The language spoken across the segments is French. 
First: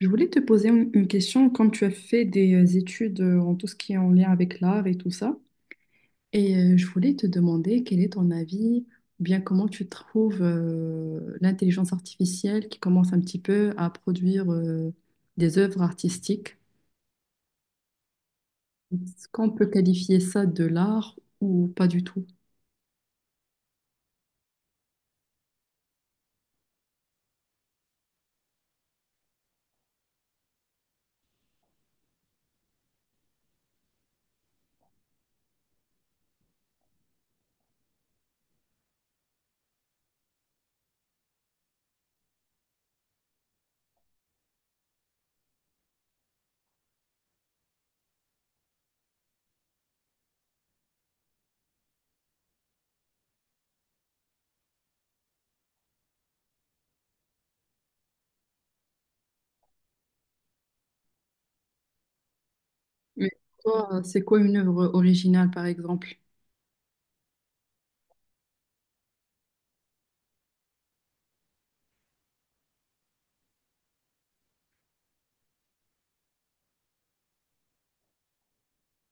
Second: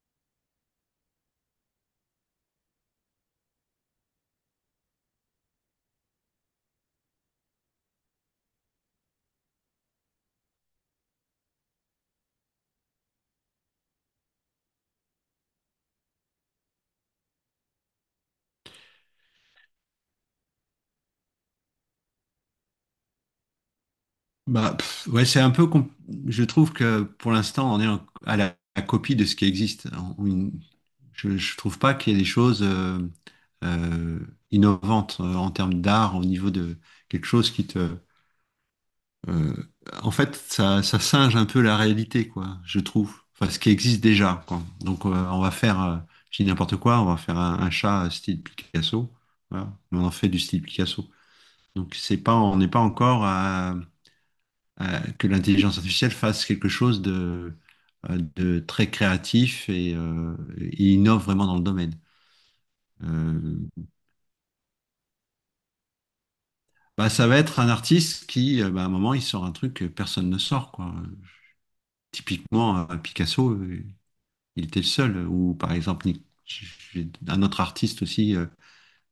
Je voulais te poser une question quand tu as fait des études en tout ce qui est en lien avec l'art et tout ça. Et je voulais te demander quel est ton avis, ou bien comment tu trouves l'intelligence artificielle qui commence un petit peu à produire des œuvres artistiques. Est-ce qu'on peut qualifier ça de l'art ou pas du tout? Bah, pff, ouais, c'est un peu. Je trouve que pour l'instant, on est à la copie de ce qui existe. Je trouve pas qu'il y ait des choses euh, innovantes en termes d'art, au niveau de quelque chose qui te. euh, En fait, ça singe un peu la réalité, quoi. Je trouve. Enfin, ce qui existe déjà, quoi. Donc, on va faire. Je dis n'importe quoi. On va faire un chat style Picasso. Voilà. Mais on en fait du style Picasso. Donc, c'est pas. On n'est pas encore à que l'intelligence artificielle fasse quelque chose de très créatif et innove vraiment dans le domaine. Mais Euh, toi, c'est quoi une œuvre originale, par exemple? Bah, ça va être un artiste qui, bah, à un moment, il sort un truc que personne ne sort, quoi. Typiquement, Picasso, il était le seul. Ou par exemple, un autre artiste aussi,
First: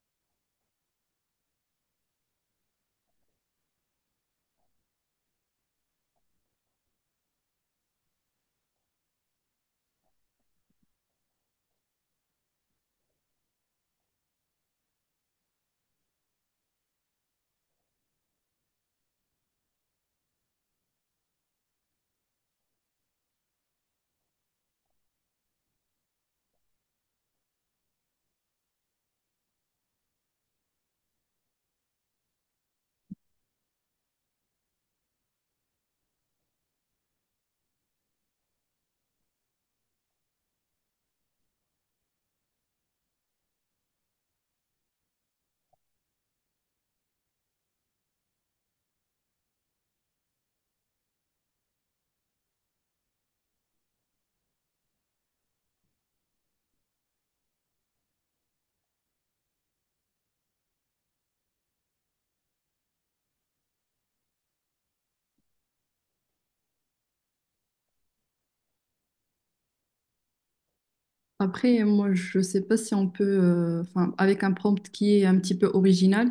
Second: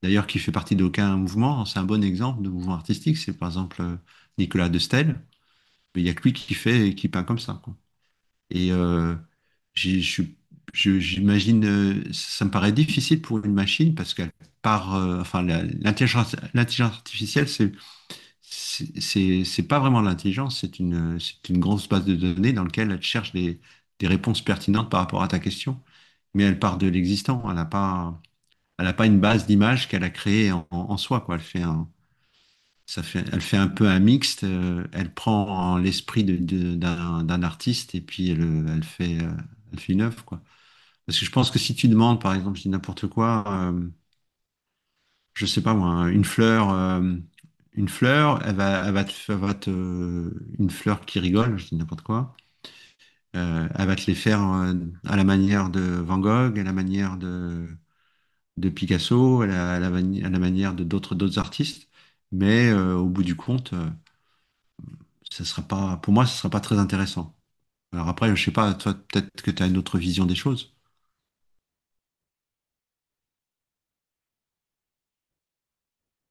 d'ailleurs, qui fait partie d'aucun mouvement. C'est un bon exemple de mouvement artistique. C'est par exemple Nicolas de Staël. Il n'y a que lui qui fait et qui peint comme ça, quoi. Et j'ai- je suis- j'imagine, ça me paraît difficile pour une machine parce qu'elle part, enfin, l'intelligence artificielle, c'est pas vraiment de l'intelligence, c'est une grosse base de données dans laquelle elle cherche des réponses pertinentes par rapport à ta question. Mais elle part de l'existant, elle n'a pas une base d'image qu'elle a créée en, en soi, quoi. Elle fait un peu un mixte. Elle prend l'esprit d'un artiste et puis elle fait, elle fait une œuvre, quoi. Parce que je pense que si tu demandes, par exemple, je dis n'importe quoi, je sais pas moi, hein, une fleur, une fleur qui rigole, je dis n'importe quoi. Elle va te les faire à la manière de Van Gogh, à la manière de Picasso, à la à la manière de d'autres artistes. Mais au bout du compte. Ça sera pas, pour moi, ce sera pas très intéressant. Alors après, je sais pas, toi, peut-être que tu as une autre vision des choses. Après, moi, je ne sais pas si on peut, enfin, avec un prompt qui est un petit peu original.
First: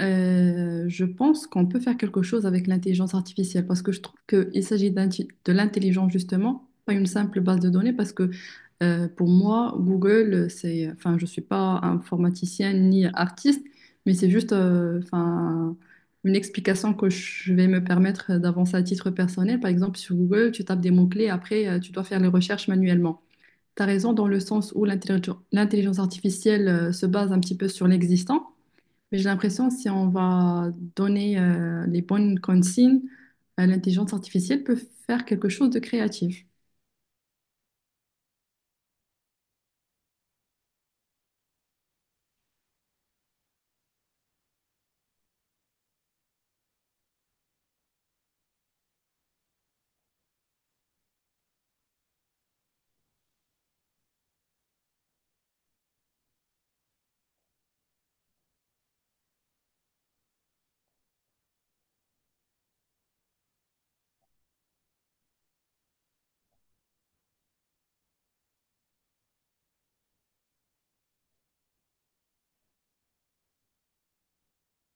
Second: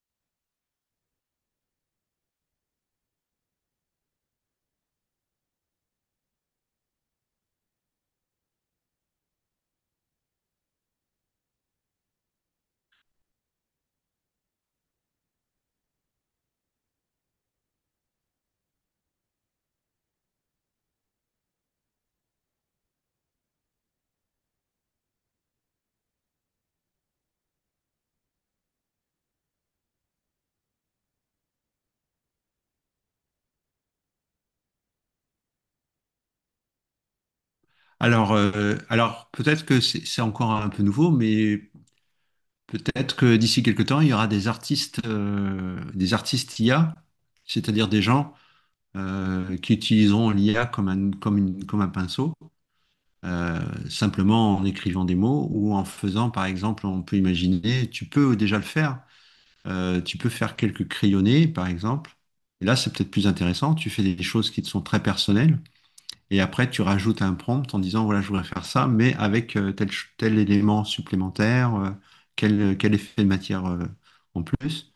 Je pense qu'on peut faire quelque chose avec l'intelligence artificielle parce que je trouve qu'il s'agit de l'intelligence justement, pas une simple base de données parce que pour moi, Google, c'est, enfin, je ne suis pas informaticienne ni artiste, mais c'est juste enfin, une explication que je vais me permettre d'avancer à titre personnel. Par exemple, sur Google, tu tapes des mots-clés, après, tu dois faire les recherches manuellement. Tu as raison dans le sens où l'intelligence artificielle se base un petit peu sur l'existant. Mais j'ai l'impression, si on va donner les bonnes consignes, l'intelligence artificielle peut faire quelque chose de créatif. Alors peut-être que c'est encore un peu nouveau, mais peut-être que d'ici quelques temps, il y aura des artistes IA, c'est-à-dire des gens qui utiliseront l'IA comme un pinceau, euh, simplement en écrivant des mots ou en faisant, par exemple, on peut imaginer, tu peux déjà le faire. Tu peux faire quelques crayonnés, par exemple. Et là, c'est peut-être plus intéressant. Tu fais des choses qui te sont très personnelles. Et après, tu rajoutes un prompt en disant, voilà, je voudrais faire ça, mais avec tel, tel élément supplémentaire, quel, quel effet de matière en plus.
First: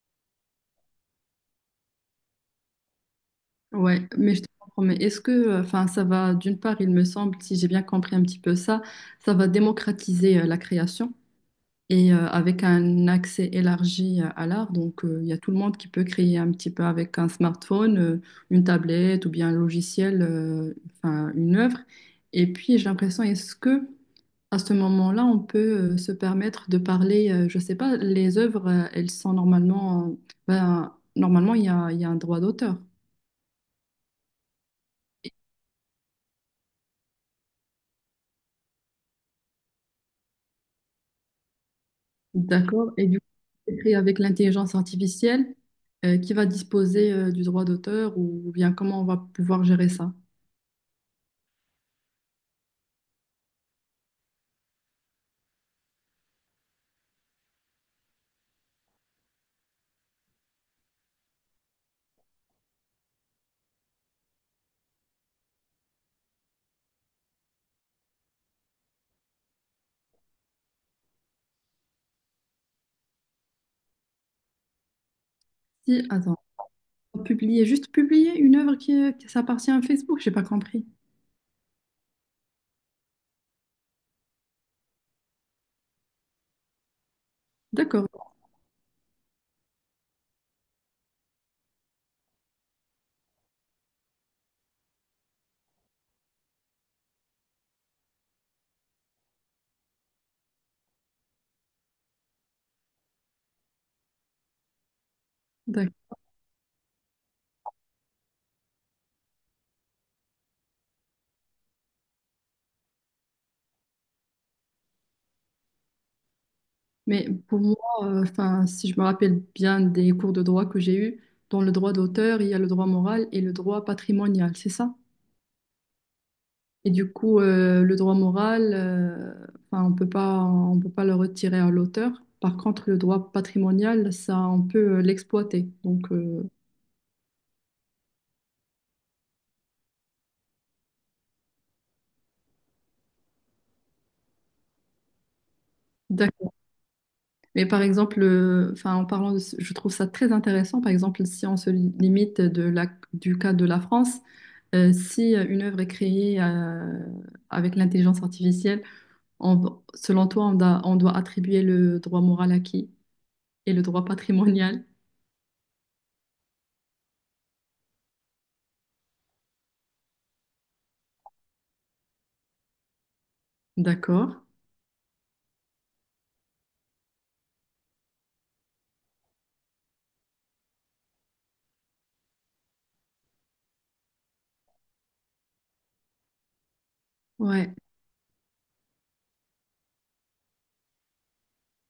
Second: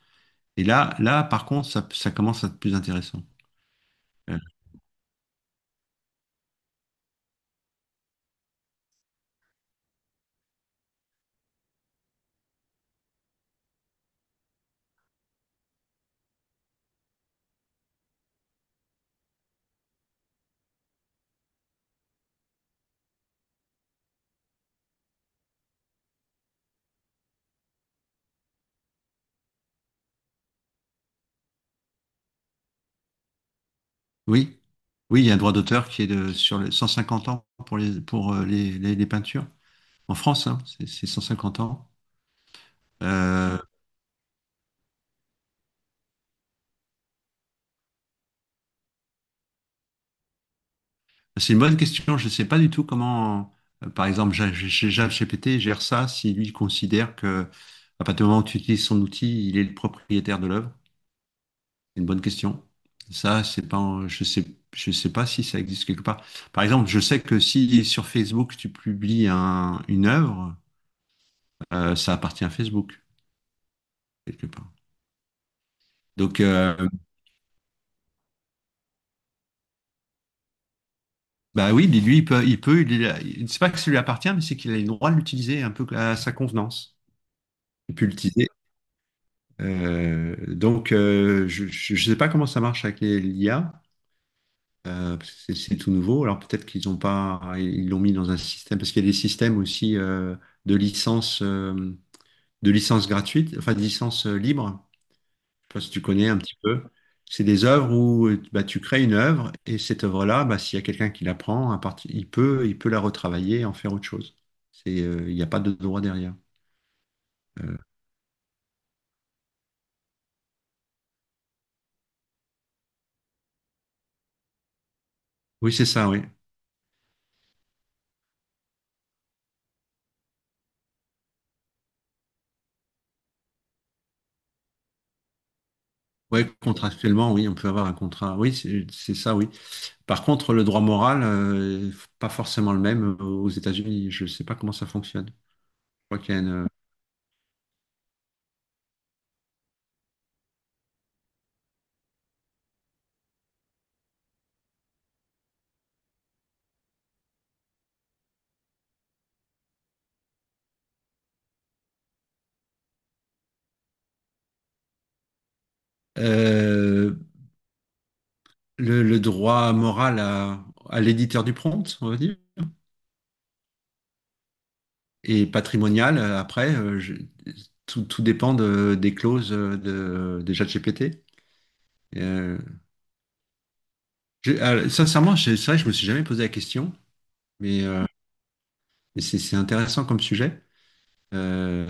Et par contre, ça commence à être plus intéressant. Ouais, mais Euh, je te comprends. Mais est-ce que, enfin, ça va, d'une part, il me semble, si j'ai bien compris un petit peu ça, ça va démocratiser la création et avec un accès élargi à l'art. Donc, il y a tout le monde qui peut créer un petit peu avec un smartphone, une tablette ou bien un logiciel, enfin, une œuvre. Et puis, j'ai l'impression, est-ce que à ce moment-là, on peut se permettre de parler, je sais pas, les œuvres, elles sont normalement, ben, normalement, il y a un droit d'auteur. oui, oui, il y a un droit d'auteur qui est de, sur les 150 ans pour les, les peintures. En France, hein, c'est 150 ans. D'accord? Et du coup, Euh, c'est écrit avec l'intelligence artificielle, qui va disposer, du droit d'auteur ou bien comment on va pouvoir gérer ça? C'est une bonne question. Je ne sais pas du tout comment, par exemple, ChatGPT gère ça si lui considère que à partir du moment où tu utilises son outil, il est le propriétaire de l'œuvre. C'est une bonne question. Ça, c'est pas, je sais pas si ça existe quelque part. Par exemple, je sais que si sur Facebook tu publies une œuvre, ça appartient à Facebook quelque part. Si, attends, Donc, publier, juste publier une œuvre qui s'appartient à Facebook, j'ai pas compris. bah oui, lui, il peut, il peut, il- c'est pas que ça lui appartient, mais c'est qu'il a le droit de l'utiliser un peu à sa convenance. Il peut D'accord, l'utiliser. Donc, je ne sais pas comment ça marche avec l'IA, parce que c'est tout nouveau. Alors peut-être qu'ils ont pas, ils l'ont mis dans un système, parce qu'il y a des systèmes aussi de licence, euh, de licence gratuite, enfin de licence libre. Je sais pas si d'accord. tu connais un petit peu. C'est des œuvres où bah, tu crées une œuvre et cette œuvre-là, bah, s'il y a quelqu'un qui la prend, à partir, il peut la retravailler et en faire autre chose. C'est, il n'y a pas de droit derrière. Mais pour moi, Euh, enfin, si je me rappelle bien des cours de droit que j'ai eus, dans le droit d'auteur, il y a le droit moral et le droit patrimonial, c'est ça? oui, c'est ça, oui. Et du coup, le droit moral, 'fin, on peut pas le retirer à l'auteur. Par contre, le droit patrimonial, ça, on peut l'exploiter. Donc, Oui, contractuellement, oui, on peut avoir un contrat. Oui, c'est ça, oui. Par contre, le droit moral, pas forcément le même aux États-Unis. Je ne sais pas comment ça fonctionne. Je crois qu'il y a d'accord. une- Mais par exemple, enfin, en parlant de, je trouve ça très intéressant. Par exemple, si on se limite de la, du cas de la France, si une œuvre est créée avec l'intelligence artificielle, selon toi, on doit attribuer le droit moral à qui? Et le droit patrimonial? Euh, le droit moral à l'éditeur du prompt, on va dire, D'accord. et patrimonial, après, tout dépend des clauses de ChatGPT. Euh, Sincèrement, c'est vrai que je me suis jamais posé la question, Ouais. mais, euh, mais c'est intéressant comme sujet. Euh,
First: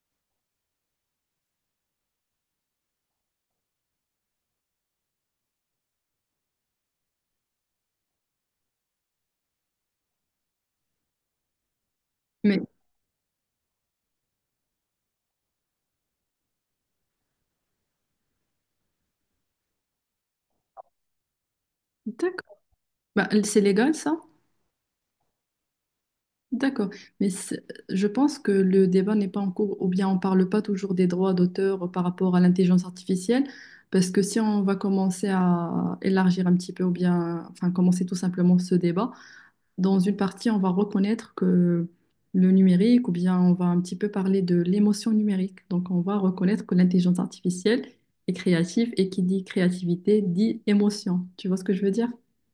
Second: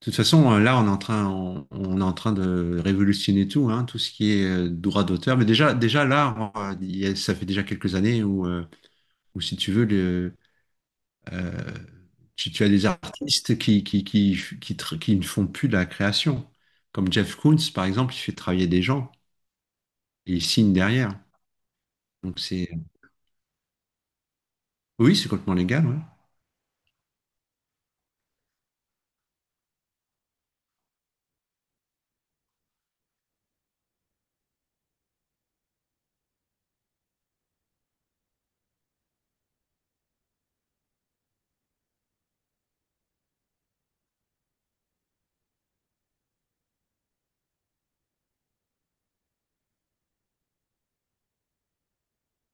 De toute façon, là, on est en train de révolutionner tout, hein, tout ce qui est droit d'auteur. Mais déjà là, il y a- ça fait déjà quelques années où, où si tu veux, le, euh, tu, Mais tu as des artistes qui ne font plus de la création. Comme Jeff Koons, par exemple, il fait travailler des gens et il signe derrière. Donc d'accord. c'est, Bah, c'est légal, ça? oui, c'est complètement légal, ouais. D'accord. Mais c'est- je pense que le débat n'est pas en cours, ou bien on ne parle pas toujours des droits d'auteur par rapport à l'intelligence artificielle, parce que si on va commencer à élargir un petit peu, ou bien, enfin, commencer tout simplement ce débat, dans une partie, on va reconnaître que le numérique, ou bien on va un petit peu parler de l'émotion numérique. Donc, on va reconnaître que l'intelligence artificielle est créative et qui dit créativité dit émotion. Tu vois ce que je veux dire?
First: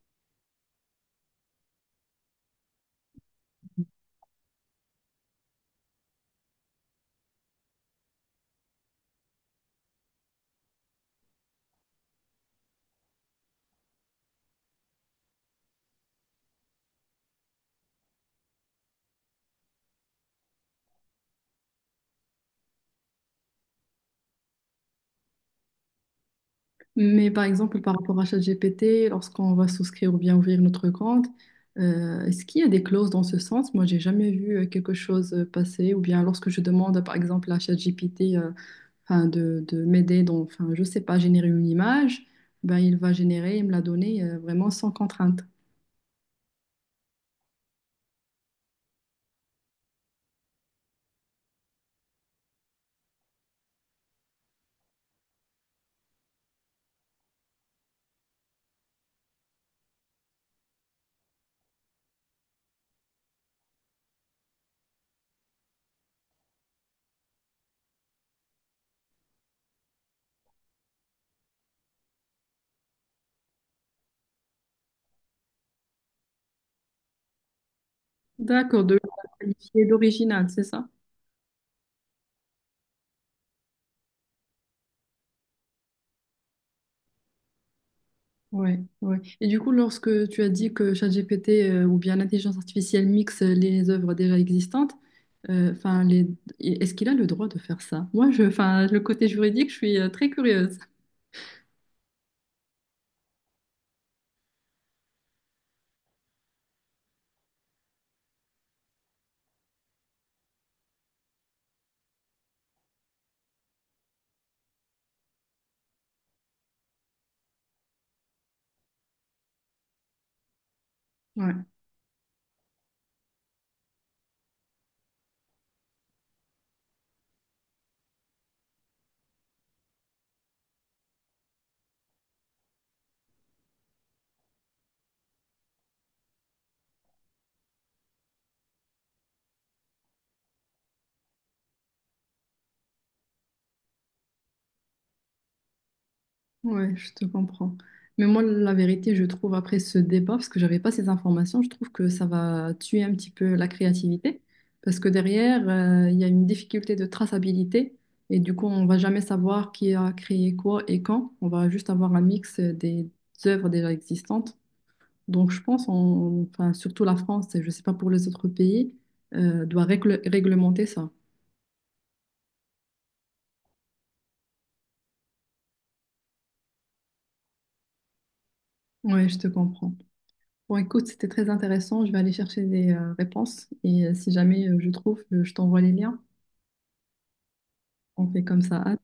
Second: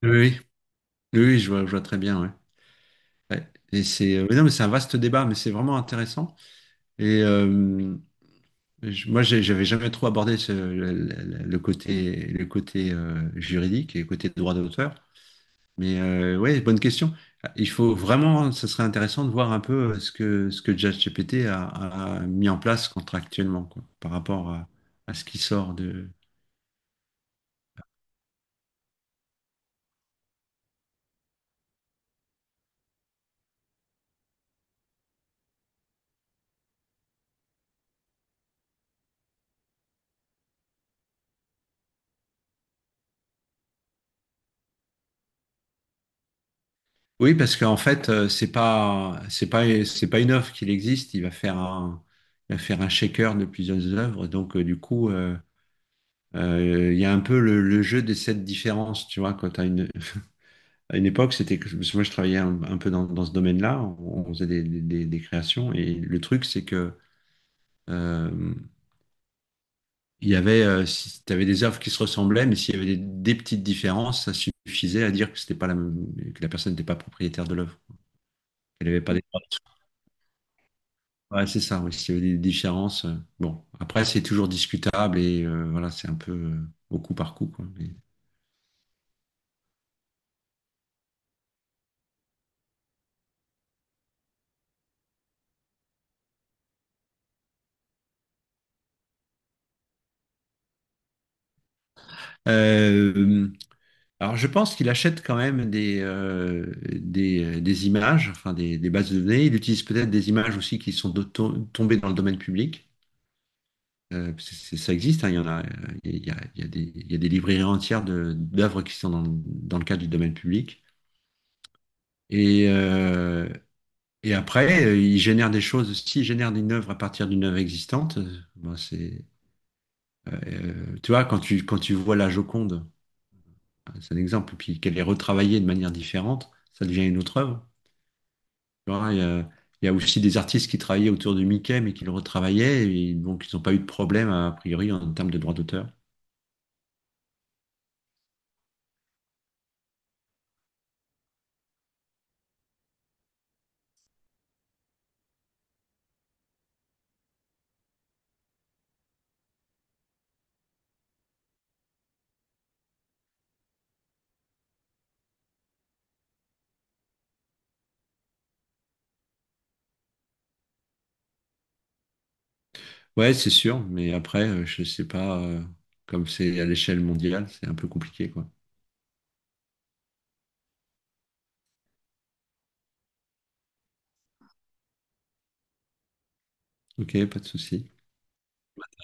Oui, oui. Oui, oui, je vois très bien, ouais. Ouais. Et c'est, mais non, mais c'est un vaste débat, mais c'est vraiment intéressant. Et, moi, j'avais jamais trop abordé le, le côté juridique et le côté droit d'auteur. Mais ouais, bonne question. Il faut vraiment, ce serait intéressant de voir un peu ce que ChatGPT a, a mis en place contractuellement, quoi, par rapport à ce qui sort de. Mais par exemple, par rapport à ChatGPT, lorsqu'on va souscrire ou bien ouvrir notre compte, est-ce qu'il y a des clauses dans ce sens? Moi, j'ai jamais vu quelque chose passer. Ou bien lorsque je demande, par exemple, à ChatGPT enfin, de m'aider dans, enfin, je sais pas, générer une image, ben, il va générer et me la donner vraiment sans contrainte. Oui, parce qu'en fait, c'est pas une œuvre qu'il existe. Il va faire un shaker de plusieurs œuvres. Donc du coup, il y a un peu le jeu des sept différences, tu vois, quand t'as une. À une époque, c'était que parce que moi je travaillais un peu dans, dans ce domaine-là, on faisait des, des créations et le truc c'est que euh, il y avait si tu avais des œuvres qui se ressemblaient, mais s'il y avait des petites différences, ça suffisait à dire que c'était pas la même- que la personne n'était pas propriétaire de l'œuvre, D'accord, qu'elle de n'avait pas la des droits dessus. qualifier d'original, c'est ça? Ouais, c'est ça, oui, s'il y avait des différences. Bon, après c'est toujours discutable et voilà, c'est un peu au coup par coup, quoi. Mais- Ouais, ouais. Et du coup, lorsque tu as dit que ChatGPT ou bien l'intelligence artificielle mixe les œuvres déjà existantes, enfin, les... est-ce qu'il a le droit de faire ça? Moi, je, enfin, le côté juridique, je suis très curieuse. Euh, Alors, je pense qu'il achète quand même des images, enfin des bases de données. Il utilise peut-être des images aussi qui sont tombées dans le domaine public. Parce que c'est- ça existe, hein, il y en a, il y a des, il y a des librairies entières d'œuvres qui sont dans, dans le cadre du domaine public. Ouais. Et, euh, et après, il génère des choses. S'il génère une œuvre à partir d'une œuvre existante, bon, c'est, tu vois, quand tu vois la Joconde, hein, c'est un exemple, puis qu'elle est retravaillée de manière différente, ça devient une autre œuvre. Tu vois, il y a aussi des artistes qui travaillaient autour de Mickey, mais qui le retravaillaient, et donc ils n'ont pas eu de problème, a priori, en termes de droits d'auteur. Ouais, je te comprends. Mais moi, la vérité, je trouve, après ce débat, parce que j'avais pas ces informations, je trouve que ça va tuer un petit peu la créativité, parce que derrière, il y a une difficulté de traçabilité, et du coup, on va jamais savoir qui a créé quoi et quand. On va juste avoir un mix des œuvres déjà existantes. Donc, je pense, on- enfin, surtout la France, et je sais pas pour les autres pays, doit réglementer ça. Ouais, c'est sûr, mais après, je sais pas, comme c'est à l'échelle mondiale, c'est un peu compliqué, quoi. Ouais, je te comprends. Bon, écoute, c'était très intéressant. Je vais aller chercher des réponses et si jamais je trouve, je t'envoie les liens. Ok, pas de souci. On fait comme ça. À